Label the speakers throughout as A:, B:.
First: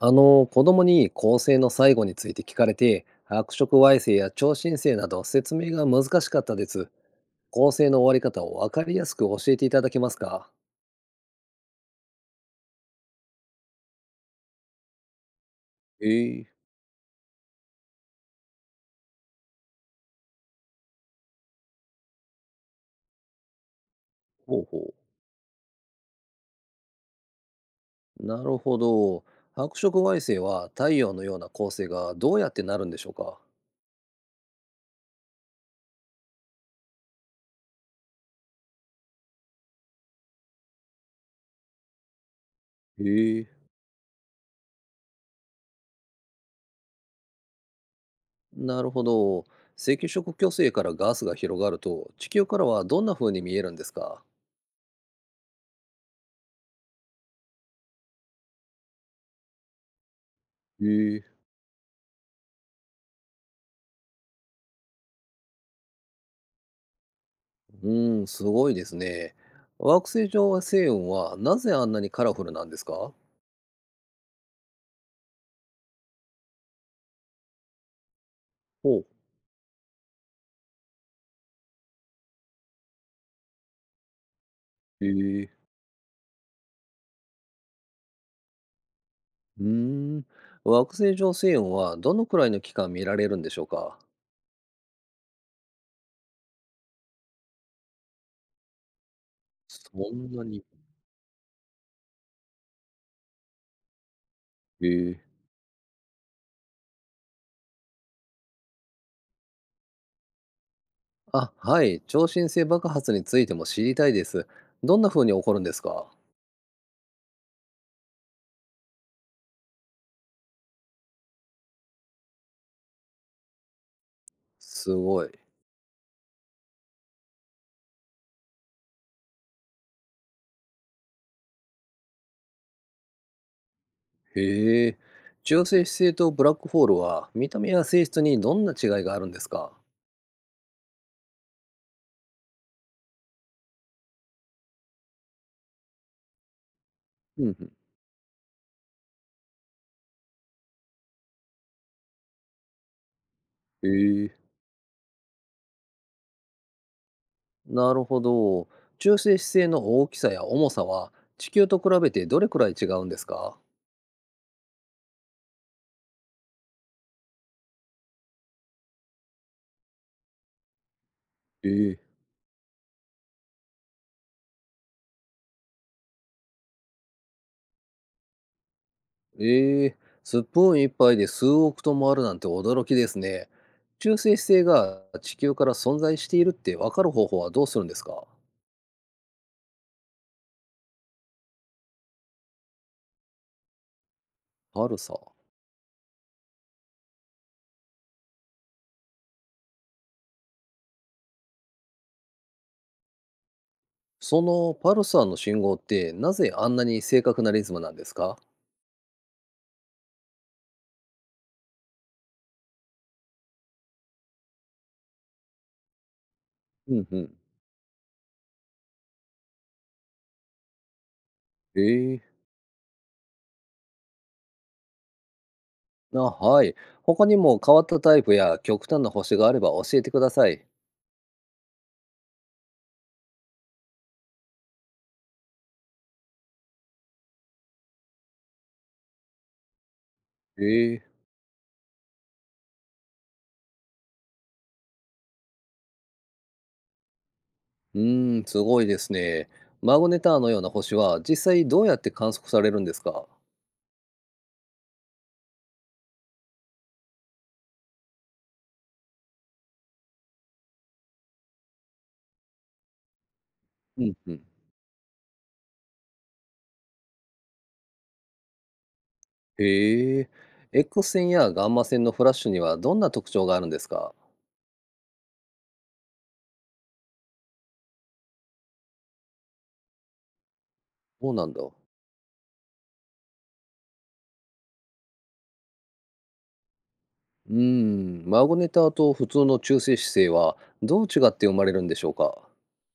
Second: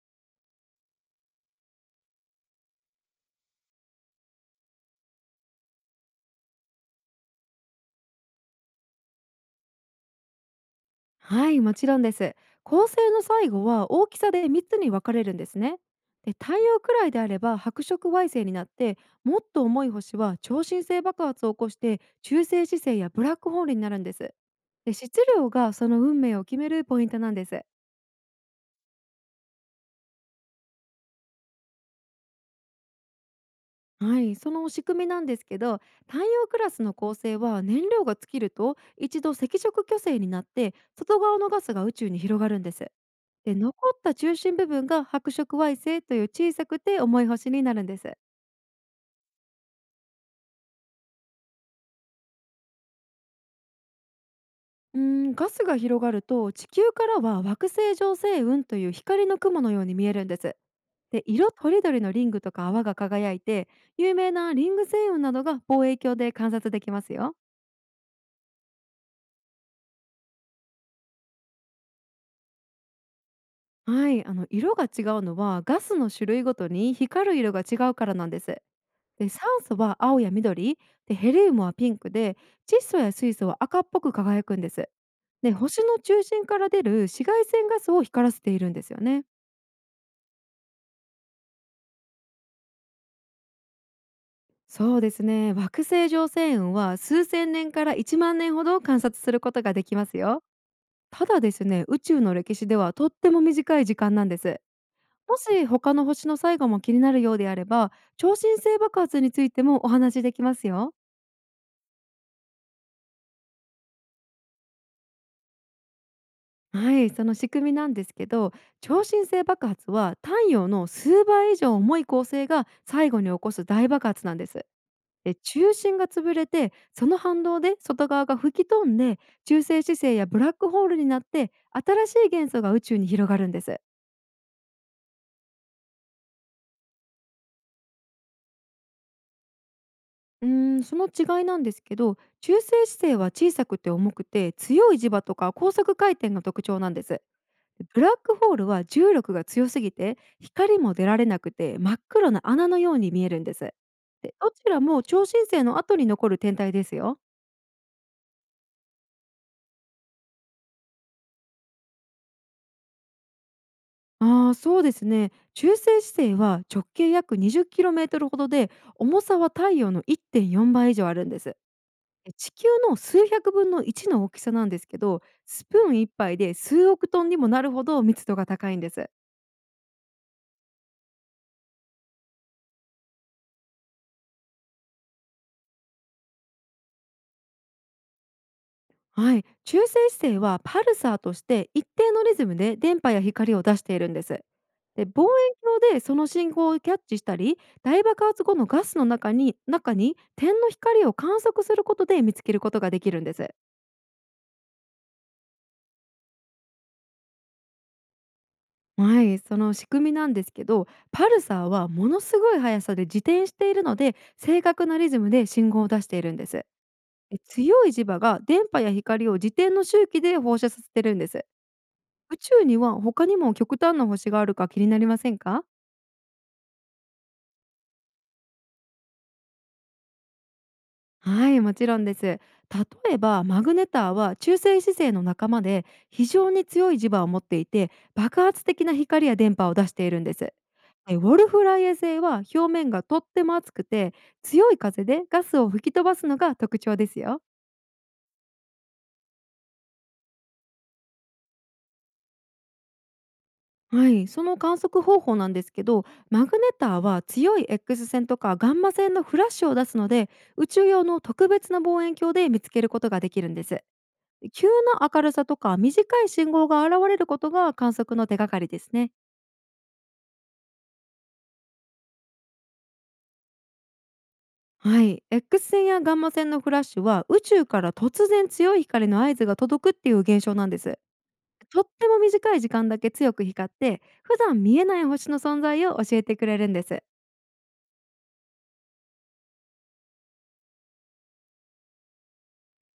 A: 子供に恒星の最後について聞かれて、白色矮星や超新星など説明が難しかったです。恒星の終わり方を分かりやすく教えていただけますか？
B: はい、もちろんです。恒星の最後は大きさで3つに分かれるんですね。
A: え
B: で、
A: え。
B: 太陽くらいであれば白色矮星になって、もっと重い星は超新星爆発を起こして中性子星やブラックホールになるんです。
A: ほうほ
B: で、質量がその運命を決めるポイントなんです。
A: う。なるほど。白色矮星は太陽のような恒星がどうやってなるんでしょうか？
B: はい、その仕組みなんですけど、太陽クラスの恒星は燃料が尽きると一度赤色巨星になって外側のガスが宇宙に広がるんです。
A: え
B: で、
A: え。
B: 残った中心部分が白色矮星という小さくて重い星になるんです。
A: なるほど。赤色巨星からガスが広がると地球からはどんな風に見えるんですか？
B: うーガスが広がると地球からは惑星上星雲という光の雲のように見えるんです。
A: へ
B: で、
A: え。
B: 色とりどりのリングとか泡が輝いて有名なリング星雲などが望遠鏡で観察できますよ。
A: うーん、すごいですね。惑星上は星雲はなぜあんなにカラフルなんですか？
B: はい、あの色が違うのはガスの種類ごとに光る色が違うからなんです。
A: ほう。
B: で、酸素は青や緑で、ヘリウムはピンクで、窒素や水素は赤っぽく輝くんです。
A: へえ。
B: で、星の中心から出る紫外線ガスを光らせているんですよね。
A: うーん。惑星上星雲はどのくらいの期間見られるんでしょうか？
B: そうですね、惑星上星雲は数千年から1万年ほど観察することがで
A: そ
B: きます
A: ん
B: よ。
A: なに。
B: ただですね、宇宙の歴史ではとっても短い時間なんです。
A: へえ。
B: もし他の星の最後も気になるようであれば、超新星爆発についてもお話しできますよ。
A: あ、はい。超新星爆発についても知りたいです。どんな風に起こるんですか？
B: はい、その仕組みなんですけど、超新星爆発は太陽の数倍以上重い恒星が最後に起こす大爆発なんです。
A: すごい。
B: で、中心が潰れてその反動で外側が吹き飛んで、中性子星やブラックホールになって、新しい元素が宇宙に広がるんです。
A: へえ。中性子星とブラックホールは見た目や性質にどんな違いがあるんですか？
B: その違いなんですけど、中性子星は小さくて重くて強い磁場とか高速回転が特徴なんです。
A: うんうん。
B: ブラックホールは重力が強すぎて光も出られなくて真っ黒な穴のように見えるんです。
A: へ
B: で、
A: え。
B: どちらも超新星の後に残る天体ですよ。
A: なるほど。中性子星の大きさや重さは地球と比べてどれくらい違うんですか？
B: ああ、そうですね、中性子星は直径約 20km ほどで、重さは太陽の1.4倍以上あるんです。
A: ええ。
B: 地球の数百分の1の大きさなんですけど、スプーン一杯で数億トンにもなるほど密度が高いんです。
A: ええ、スプーン一杯で数億トンもあるなんて驚きですね。中性子星が地球から存在しているって分かる方法はどうするんですか？
B: はい、中性子星はパルサーとして一定のリズムで電波や光を出しているんです。
A: パル
B: で、
A: サー。
B: 望遠鏡でその信号をキャッチしたり大爆発後のガスの中に点の光を観測することで見つけることができるんです。
A: そのパルサーの信号ってなぜあんなに正確なリズムなんですか？
B: はい、その仕組みなんですけど、パルサーはものすごい速さで自転しているので正確なリズムで信号を出しているんです。
A: うんうん。
B: で、強い磁場が電波や光を自転の周期で放射させてるんです。
A: え
B: 宇
A: え。
B: 宙には他にも極端な星があるか気になりませんか？
A: あ、はい。他にも変わったタイプや極端な星があれば教えてください。
B: はい、もちろんです。例えばマグネターは中性子星の仲間で、非常に強い磁場を持っていて爆発的な光や電波を出しているんです。
A: ええ。
B: ウォルフライエ星は表面がとっても熱くて、強い風でガスを吹き飛ばすのが特徴ですよ。
A: うーん、すごいですね。マグネターのような星は実際どうやって観測されるんですか？
B: はい、その観測方法なんですけど、マグネターは強い X 線とかガンマ線のフラッシュを出すので、宇宙用の特別な望遠鏡で見つけることができるんです。
A: うんうん。
B: 急な明るさとか短い信号が現れることが観測の手がかりですね。
A: へえ。X 線やガンマ線のフラッシュにはどんな特徴があるんですか？
B: はい、X 線やガンマ線のフラッシュは宇宙から突然強い光の合図が届くっていう現象なんです。
A: そうなんだ。
B: とっても短い時間だけ強く光って普段見えない星の存在を教えてくれるんです。
A: うーん、マグネターと普通の中性子星はどう違って生まれるんでしょうか？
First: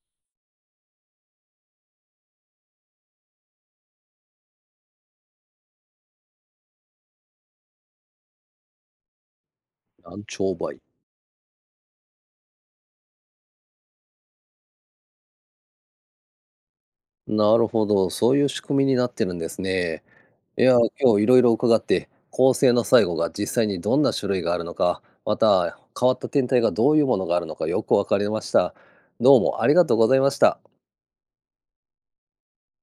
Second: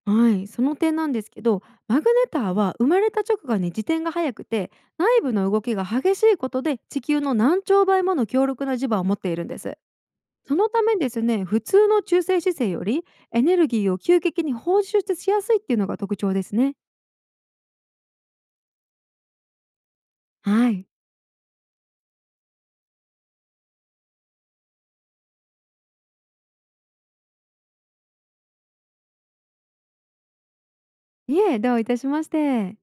B: はい、その点なんですけど、マグネターは生まれた直後に自転が速くて内部の動きが激しいことで地球の何兆倍もの強力な磁場を持っているんです。
A: 何兆
B: その
A: 倍。
B: ためですね、普通の中性子星よりエネルギーを急激に放出しやすいっていうのが特徴ですね。
A: なるほど、そういう仕組みになってるんですね。い
B: は
A: や
B: い。
A: ー、今日いろいろ伺って、恒星の最後が実際にどんな種類があるのか、また変わった天体がどういうものがあるのかよくわかりました。どうもありがとうございました。
B: いえ、どういたしまして。